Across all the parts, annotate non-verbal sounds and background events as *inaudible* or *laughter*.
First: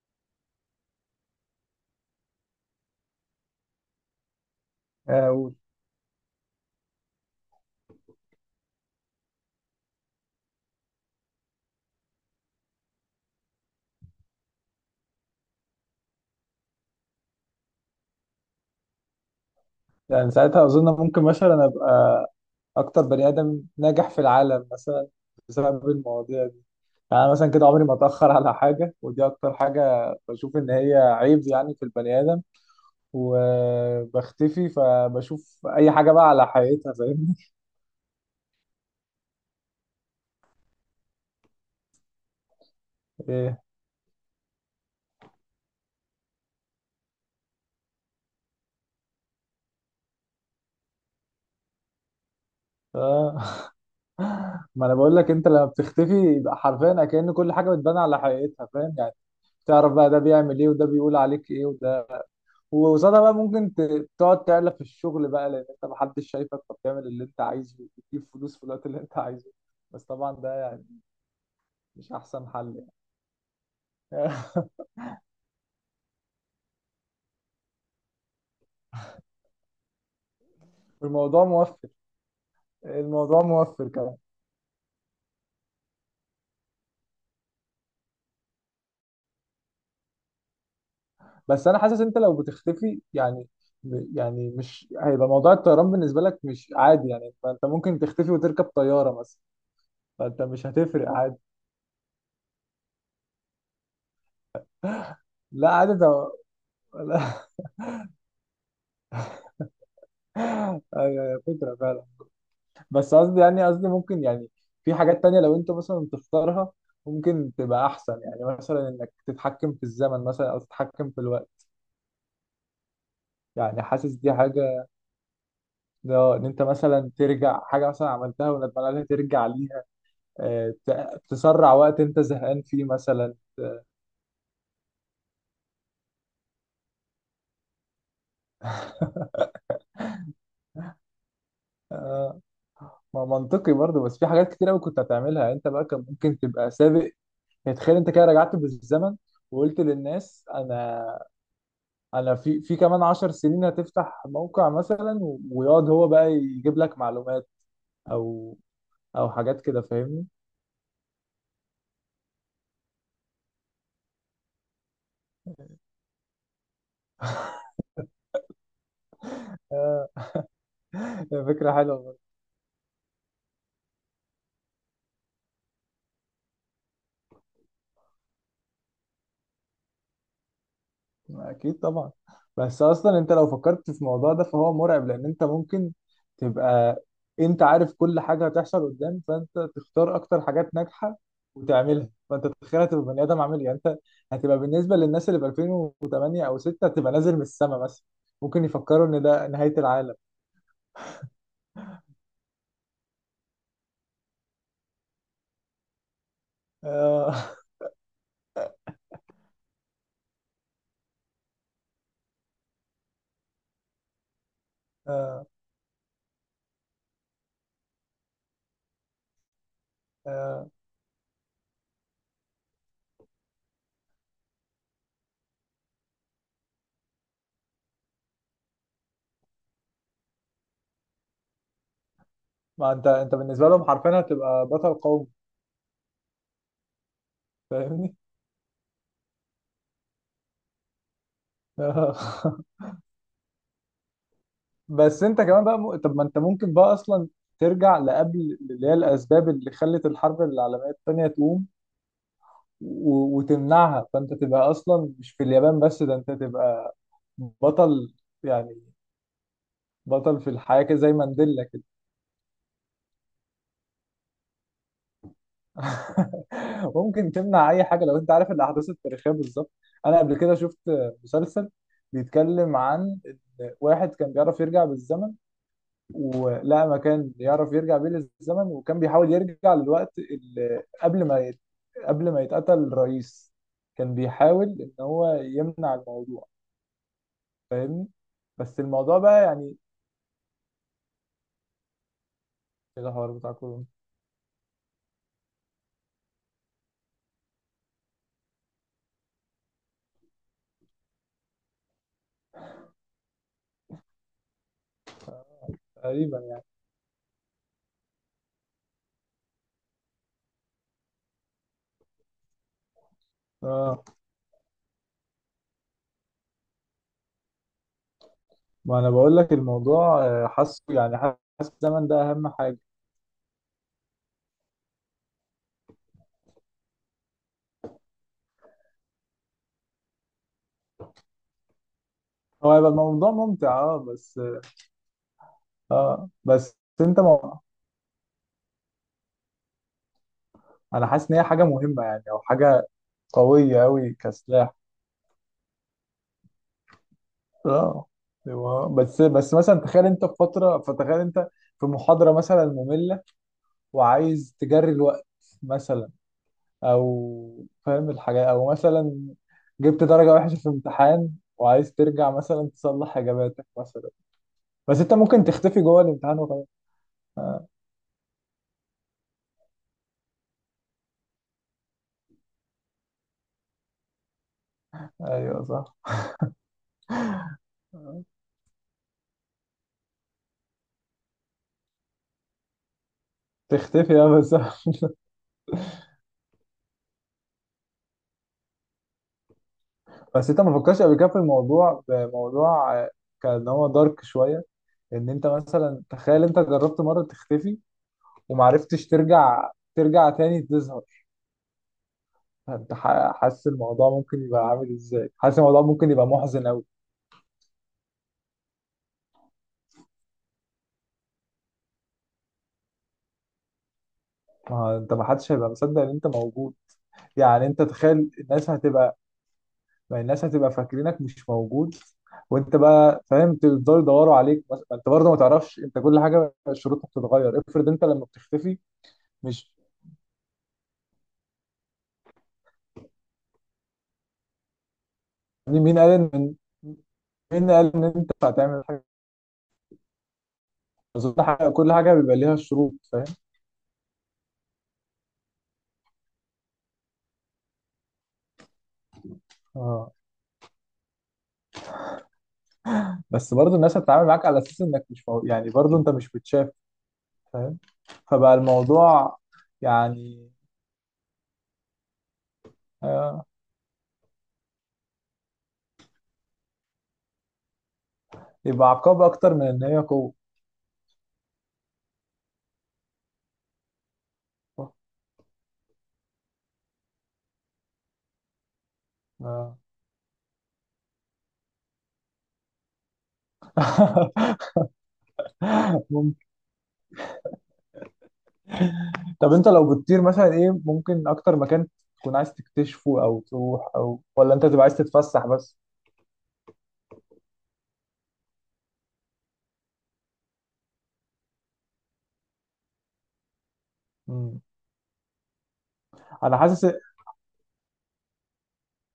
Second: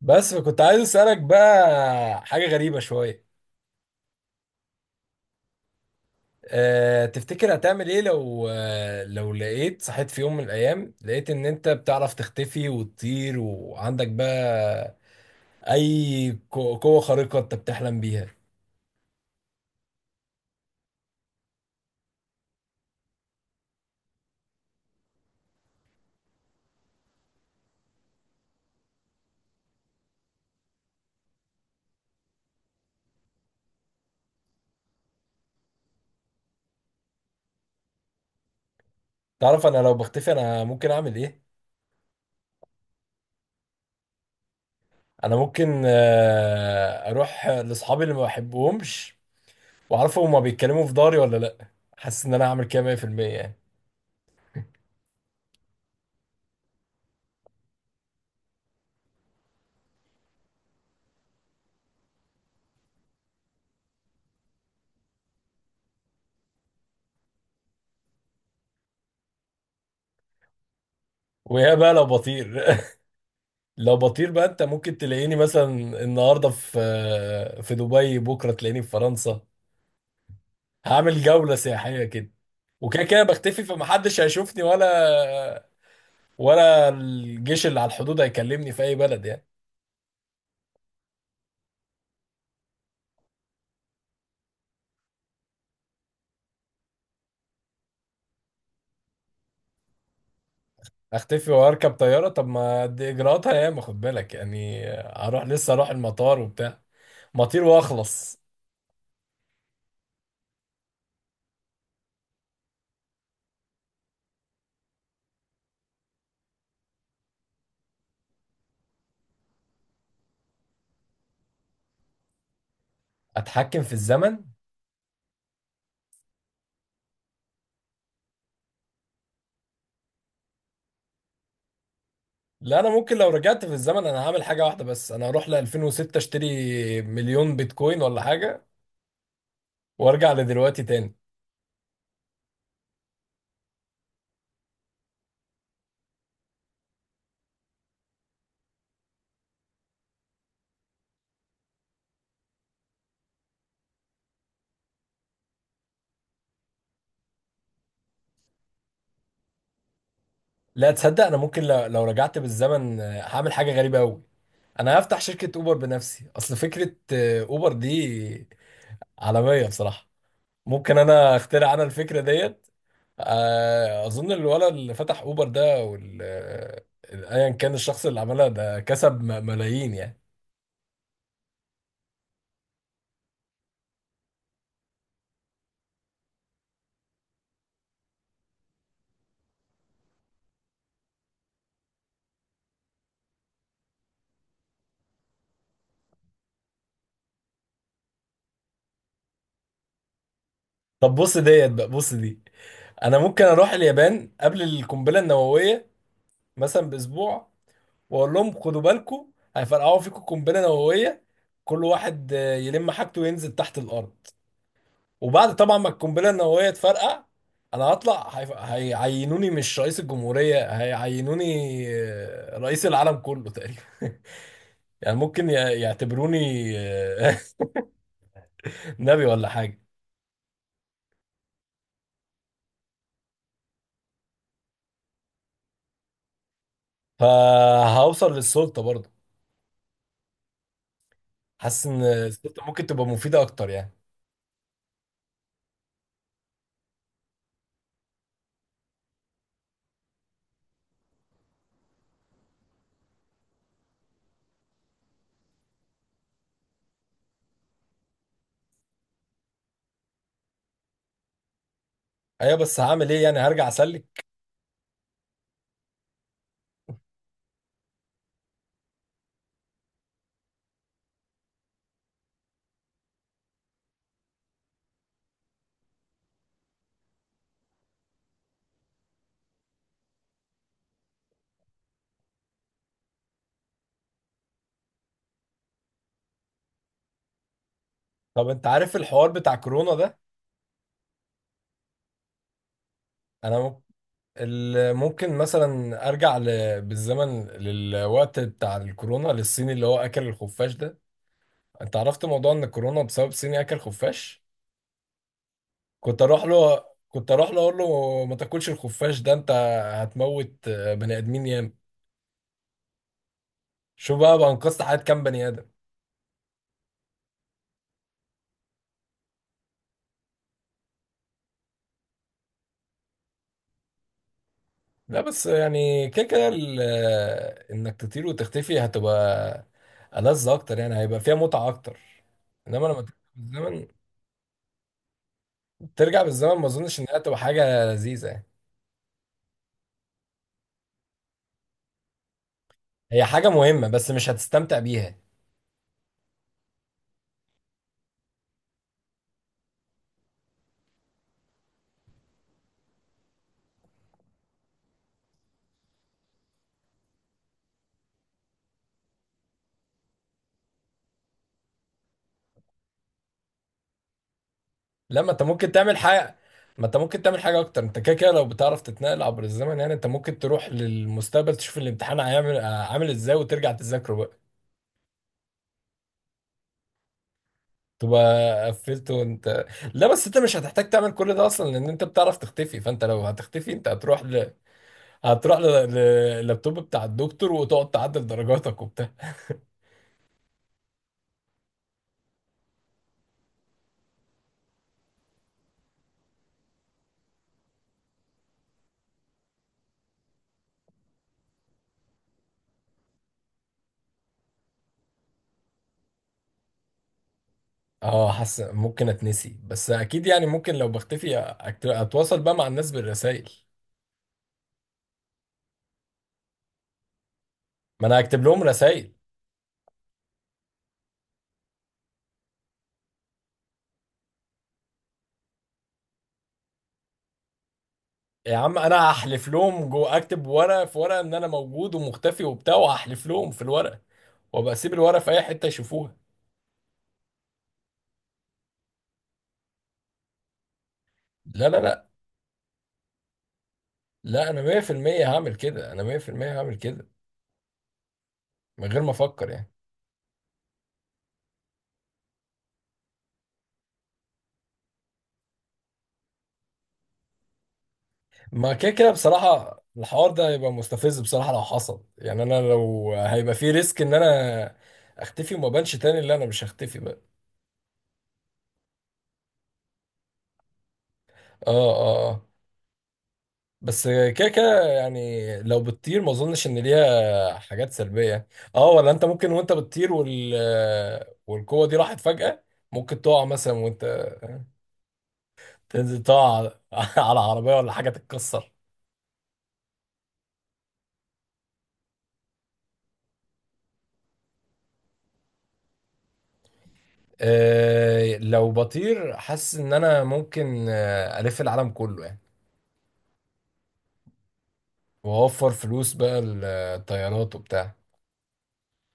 بس فكنت عايز اسالك بقى حاجه غريبه شويه. آه، أه تفتكر هتعمل ايه لو لو لقيت صحيت في يوم من الايام، لقيت ان انت بتعرف تختفي وتطير، وعندك بقى اي قوه خارقه انت بتحلم بيها؟ يعني ساعتها أظن ممكن مثلا أبقى أكتر بني آدم ناجح في العالم مثلا بسبب المواضيع دي. يعني أنا مثلا كده عمري ما أتأخر على حاجة، ودي أكتر حاجة بشوف إن هي عيب يعني في البني آدم. وبختفي فبشوف أي حاجة بقى على حقيقتها، فاهمني؟ تعرف انا لو بختفي انا ممكن اعمل ايه؟ إيه. انا ممكن اروح لاصحابي اللي ما بحبهمش واعرفهم هما بيتكلموا في داري ولا لا. حاسس ان انا هعمل كده 100% يعني. آه. *laughs* ما أنا بقول لك، أنت لما بتختفي يبقى حرفيا كأن كل حاجة بتبان على حقيقتها، فاهم يعني؟ تعرف بقى ده بيعمل إيه، وده بيقول عليك إيه، وده وقصادها بقى ممكن تقعد تعلى في الشغل بقى، لان انت محدش شايفك فبتعمل اللي انت عايزه وتجيب فلوس في الوقت اللي انت عايزه. بس طبعا ده ويا بقى لو مش احسن بطير، حل يعني. لو بطير بقى، انت *laughs* ممكن تلاقيني مثلا النهارده في دبي، بكره تلاقيني في فرنسا. هعمل الموضوع جوله موفر. سياحيه كده. وكده كده الموضوع بختفي موفر كمان. فمحدش هيشوفني، ولا الجيش اللي على الحدود هيكلمني في اي بلد يعني. بس انا حاسس انت لو بتختفي يعني، يعني مش هيبقى موضوع الطيران بالنسبه لك مش عادي يعني، فانت ممكن تختفي وتركب طياره مثلا، فانت مش هتفرق عادي. اختفي واركب طياره؟ طب ما دي اجراءاتها ياما، خد بالك يعني. اروح لا لسه اروح عادي ده. المطار وبتاع، *laughs* لا. مطير واخلص. أيوة، فكره فعلا. بس قصدي يعني، قصدي ممكن يعني في حاجات تانية لو انت مثلا تختارها ممكن تبقى احسن، يعني مثلا انك تتحكم في الزمن مثلا او تتحكم في الوقت. اتحكم يعني في حاسس دي الزمن؟ حاجة، ده ان انت مثلا ترجع حاجة مثلا عملتها وندمان عليها ترجع ليها. تسرع وقت انت زهقان لا فيه انا ممكن لو مثلا. رجعت في الزمن انا هعمل حاجه واحده بس، انا هروح ل 2006 اشتري 1000000 بيتكوين ولا حاجه وارجع لدلوقتي تاني. آه، ما منطقي برضه، بس في حاجات كتير قوي كنت هتعملها يعني، انت بقى كان ممكن تبقى سابق. يعني تخيل انت كده رجعت بالزمن، وقلت للناس انا، انا في كمان 10 سنين هتفتح موقع مثلا، ويقعد هو بقى يجيب لك معلومات، او او حاجات كده، فاهمني. لا، تصدق انا ممكن لو رجعت بالزمن هعمل حاجه غريبه قوي. انا هفتح شركه اوبر بنفسي. اصل فكره اوبر دي *laughs* عالميه بصراحه. آه، ممكن انا فكرة اخترع انا حلوة الفكره برضه. ديت. اظن الولد اللي فتح اوبر ده وال آه، ايا كان الشخص اللي عملها ده كسب ملايين يعني. اكيد طبعا. بس اصلا انت لو فكرت في الموضوع ده فهو مرعب، لان انت ممكن تبقى، انت عارف كل حاجة هتحصل قدام، فانت تختار اكتر حاجات ناجحة وتعملها، فانت تتخيل هتبقى بني ادم عامل إيه. يعني انت هتبقى بالنسبة للناس اللي في 2008 او 6 هتبقى نازل من السما مثلا، ممكن يفكروا ان ده نهاية العالم. طب بص ديت بقى، بص دي. انا ممكن اروح اليابان قبل القنبله النوويه مثلا باسبوع، آه. واقول لهم خدوا بالكم هيفرقعوا فيكم قنبله نوويه، كل واحد يلم حاجته وينزل تحت الارض. آه، وبعد طبعا ما القنبله النوويه تفرقع، انا هطلع هيعينوني مش رئيس الجمهوريه، آه. هيعينوني رئيس العالم كله تقريبا. *laughs* يعني ممكن يعتبروني آه، *laughs* نبي ولا حاجه. ما انت انت بالنسبه لهم حرفيا هتبقى بطل قومي، فاهمني. فهوصل للسلطه برضه. حاسس ان آه. السلطه *laughs* ممكن تبقى مفيده اكتر يعني. بس انت كمان بقى طب ما انت ممكن بقى اصلا ترجع لقبل اللي هي الاسباب اللي خلت الحرب العالميه الثانيه تقوم وتمنعها، فانت تبقى اصلا مش في اليابان بس، ده انت تبقى بطل، يعني بطل في الحياه كده زي مانديلا. ايوه بس هعمل ايه؟ يعني هرجع اسلك؟ *laughs* ممكن تمنع اي حاجه لو انت عارف الاحداث التاريخيه بالظبط. انا قبل كده شفت مسلسل بيتكلم عن إن واحد كان بيعرف يرجع بالزمن، ولقى مكان يعرف يرجع بيه للزمن، وكان بيحاول يرجع للوقت اللي قبل ما يت... قبل ما يتقتل الرئيس. كان بيحاول ان هو يمنع الموضوع، فاهمني. طب انت بس عارف الموضوع الحوار بقى بتاع يعني، كورونا ده؟ إيه الحوار بتاع انا كورونا؟ ممكن مثلا ارجع بالزمن للوقت بتاع الكورونا، للصيني اللي هو اكل الخفاش ده. انت عرفت موضوع ان الكورونا بسبب صيني اكل خفاش. كنت تقريبا اروح يعني. له كنت اروح له اقول له ما تاكلش الخفاش ده، انت هتموت بني ادمين ياما. اه شوف بقى، انقذت حياة كام بني ادم. ما انا بقول لك الموضوع، حاسه يعني حاسس الزمن ده اهم حاجه. لا بس يعني كده كده انك تطير وتختفي هتبقى ألذ اكتر يعني، هيبقى فيها متعة اكتر. هو انما هيبقى لما ترجع الموضوع ممتع بالزمن، اه، بس ترجع اه بالزمن ما بس اظنش انها انت تبقى ما... حاجة لذيذة يعني. انا حاسس ان هي حاجه مهمه يعني، او حاجه هي حاجة قويه مهمة بس قوي مش كسلاح. هتستمتع بيها. اه. أيوة. بس مثلا تخيل انت في فتره، فتخيل انت في محاضره مثلا ممله وعايز تجري الوقت مثلا، او فاهم الحاجه، او مثلا جبت درجه وحشه في امتحان وعايز ترجع مثلا تصلح اجاباتك مثلا. بس انت لا، ما انت ممكن ممكن تختفي تعمل جوه حاجة الامتحان وخلاص. ما انت ممكن تعمل حاجة اكتر. انت كده كده لو بتعرف تتنقل عبر الزمن، يعني انت ممكن تروح للمستقبل تشوف الامتحان هيعمل عامل ازاي وترجع تذاكره بقى، ايوه صح. تبقى قفلته وانت. لا بس انت مش هتحتاج تعمل كل ده اصلا لان انت بتعرف تختفي. فانت لو هتختفي انت تختفي اه بس. *laughs* هتروح ل- لللابتوب بتاع الدكتور وتقعد تعدل درجاتك وبتاع. بس انت ما فكرتش قبل كده في الموضوع، بموضوع آه، كان هو دارك شويه، ان انت مثلا تخيل انت جربت مره تختفي ومعرفتش ترجع، ترجع تاني تظهر. انت حاسس الموضوع ممكن يبقى عامل ازاي، حاسس الموضوع ممكن يبقى محزن قوي. اه، حاسس ممكن اتنسي، بس اكيد يعني ممكن لو بختفي اتواصل بقى مع الناس بالرسائل. ما هو انت، ما حدش هيبقى مصدق ان انت موجود. يعني انت ما انا تخيل هكتب لهم الناس رسائل. هتبقى، ما الناس هتبقى فاكرينك مش موجود، وانت بقى فاهم تفضلوا يدوروا عليك ما انت برضه ما تعرفش، انت كل حاجه شروطها بتتغير. افرض انت لما يا بتختفي عم انا هحلف مش، لهم، جو اكتب ورقه في ورقه ان انا موجود ومختفي وبتاع، وهحلف لهم في الورقه وابقى اسيب الورقه في اي حته مين قال يشوفوها. ان مين قال ان انت هتعمل حاجه. أظن لا لا كل لا حاجه بيبقى ليها شروط، فاهم. لا انا 100% هعمل كده، انا 100% هعمل كده من غير ما افكر يعني. اه. بس برضه الناس هتتعامل معاك على اساس انك مش مو... يعني برضه انت مش متشاف، فاهم. فبقى ما كده كده الموضوع بصراحه الحوار ده يعني، هيبقى مستفز بصراحه لو حصل يعني. انا لو آه. هيبقى في ريسك ان انا اختفي وما بانش تاني، اللي انا مش هختفي بقى. يبقى عقاب اكتر من ان هي قوه. اه، اه، آه. بس كده كده يعني لو بتطير ما اظنش ان ليها حاجات سلبية. اه، ولا انت ممكن وانت آه. بتطير والقوة دي راحت فجأة، ممكن تقع مثلا وانت *laughs* تنزل، ممكن. تقع على *laughs* على عربية ولا حاجة تتكسر. طب انت لو بتطير مثلا، ايه ممكن اكتر مكان تكون عايز تكتشفه او تروح، او ولا انت تبقى عايز تتفسح بس؟ آه لو بطير حاسس ان انا ممكن الف العالم كله يعني، مم. واوفر فلوس بقى انا حاسس، الطيارات وبتاع.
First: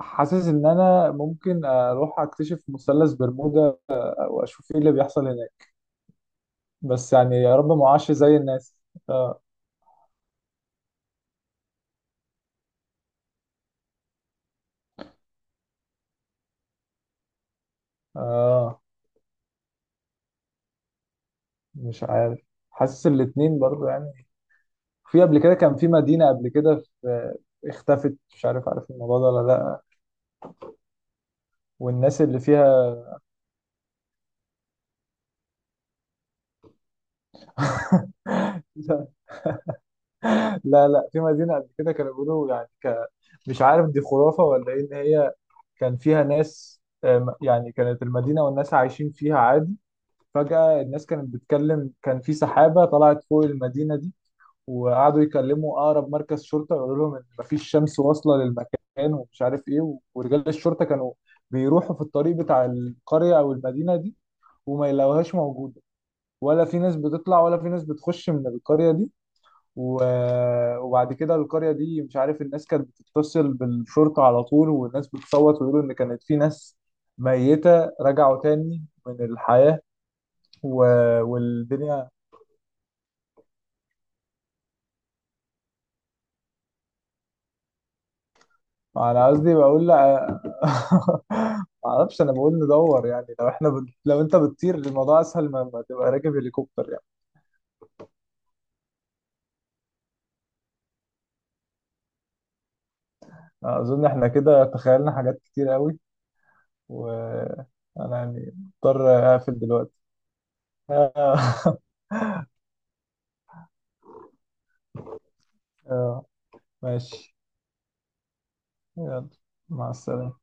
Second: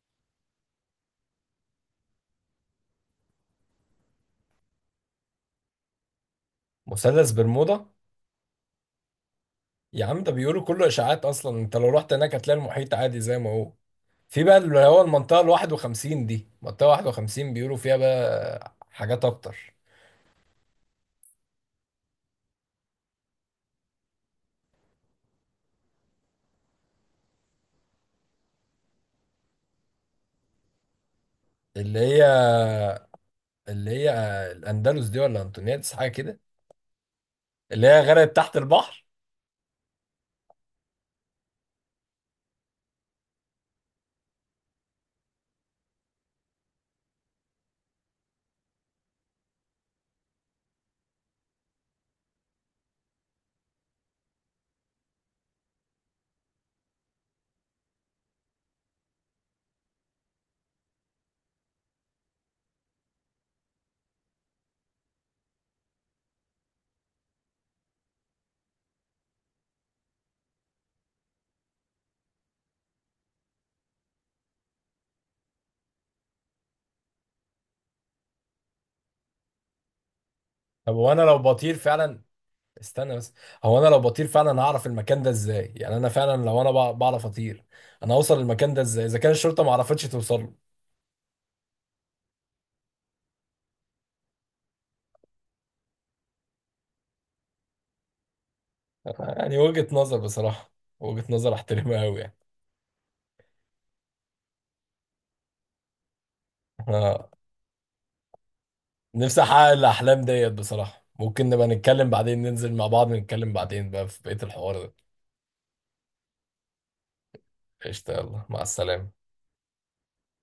حاسس ان انا ممكن اروح اكتشف مثلث برمودا واشوف ايه اللي بيحصل هناك. بس مثلث يعني يا رب برمودا؟ ما اعش زي الناس. آه. يا عم ده بيقولوا كله اشاعات، اصلا انت لو رحت هناك هتلاقي المحيط عادي زي ما هو. في بقى اللي هو المنطقة ال 51 دي، منطقة 51 بيقولوا فيها بقى اه حاجات أكتر. مش عارف، حاسس الاتنين برضو يعني. في قبل كده كان في مدينة، قبل كده في اختفت، مش عارف عارف الموضوع ده ولا لا، اللي والناس هي اللي فيها. اللي هي الأندلس دي ولا أنتونيادس حاجة كده، اللي هي غرقت تحت البحر. *laughs* لا لا، في مدينة قبل كده كانوا بيقولوا يعني مش عارف دي خرافة ولا ايه، ان هي كان فيها ناس. يعني كانت المدينة والناس عايشين فيها عادي، فجأة الناس كانت بتتكلم كان في سحابة طلعت فوق المدينة دي، وقعدوا يكلموا اقرب مركز شرطه يقولوا لهم ان مفيش شمس واصله للمكان ومش عارف ايه، ورجال الشرطه كانوا بيروحوا في الطريق بتاع القريه او المدينه دي، وما يلاقوهاش موجوده، ولا في ناس بتطلع ولا في ناس بتخش من القريه دي، و... وبعد كده القريه دي مش عارف، الناس كانت بتتصل بالشرطه على طول، والناس بتصوت ويقولوا ان كانت في ناس ميته رجعوا تاني من الحياه، و... طب هو أنا لو بطير والدنيا. فعلا، استنى بس، هو أنا لو بطير فعلا هعرف المكان ده إزاي؟ يعني أنا فعلا لو أنا بعرف أطير، أنا هوصل المكان ده إزاي إذا انا كان قصدي الشرطة ما بقول عرفتش لا. توصل *laughs* له؟ ما اعرفش، انا بقول ندور يعني لو احنا لو انت بتطير الموضوع اسهل، ما تبقى راكب هليكوبتر يعني. يعني وجهة نظر بصراحة، وجهة نظر أحترمها أوي يعني. اظن احنا كده تخيلنا حاجات كتير قوي، *laughs* وانا يعني مضطر نفسي اقفل احقق دلوقتي. الاحلام ديت بصراحه. ممكن نبقى *laughs* نتكلم بعدين، ننزل مع بعض نتكلم بعدين بقى في بقيه الحوار ده. آه، ماشي. قشطه، يلا مع السلامه. يلا مع السلامة.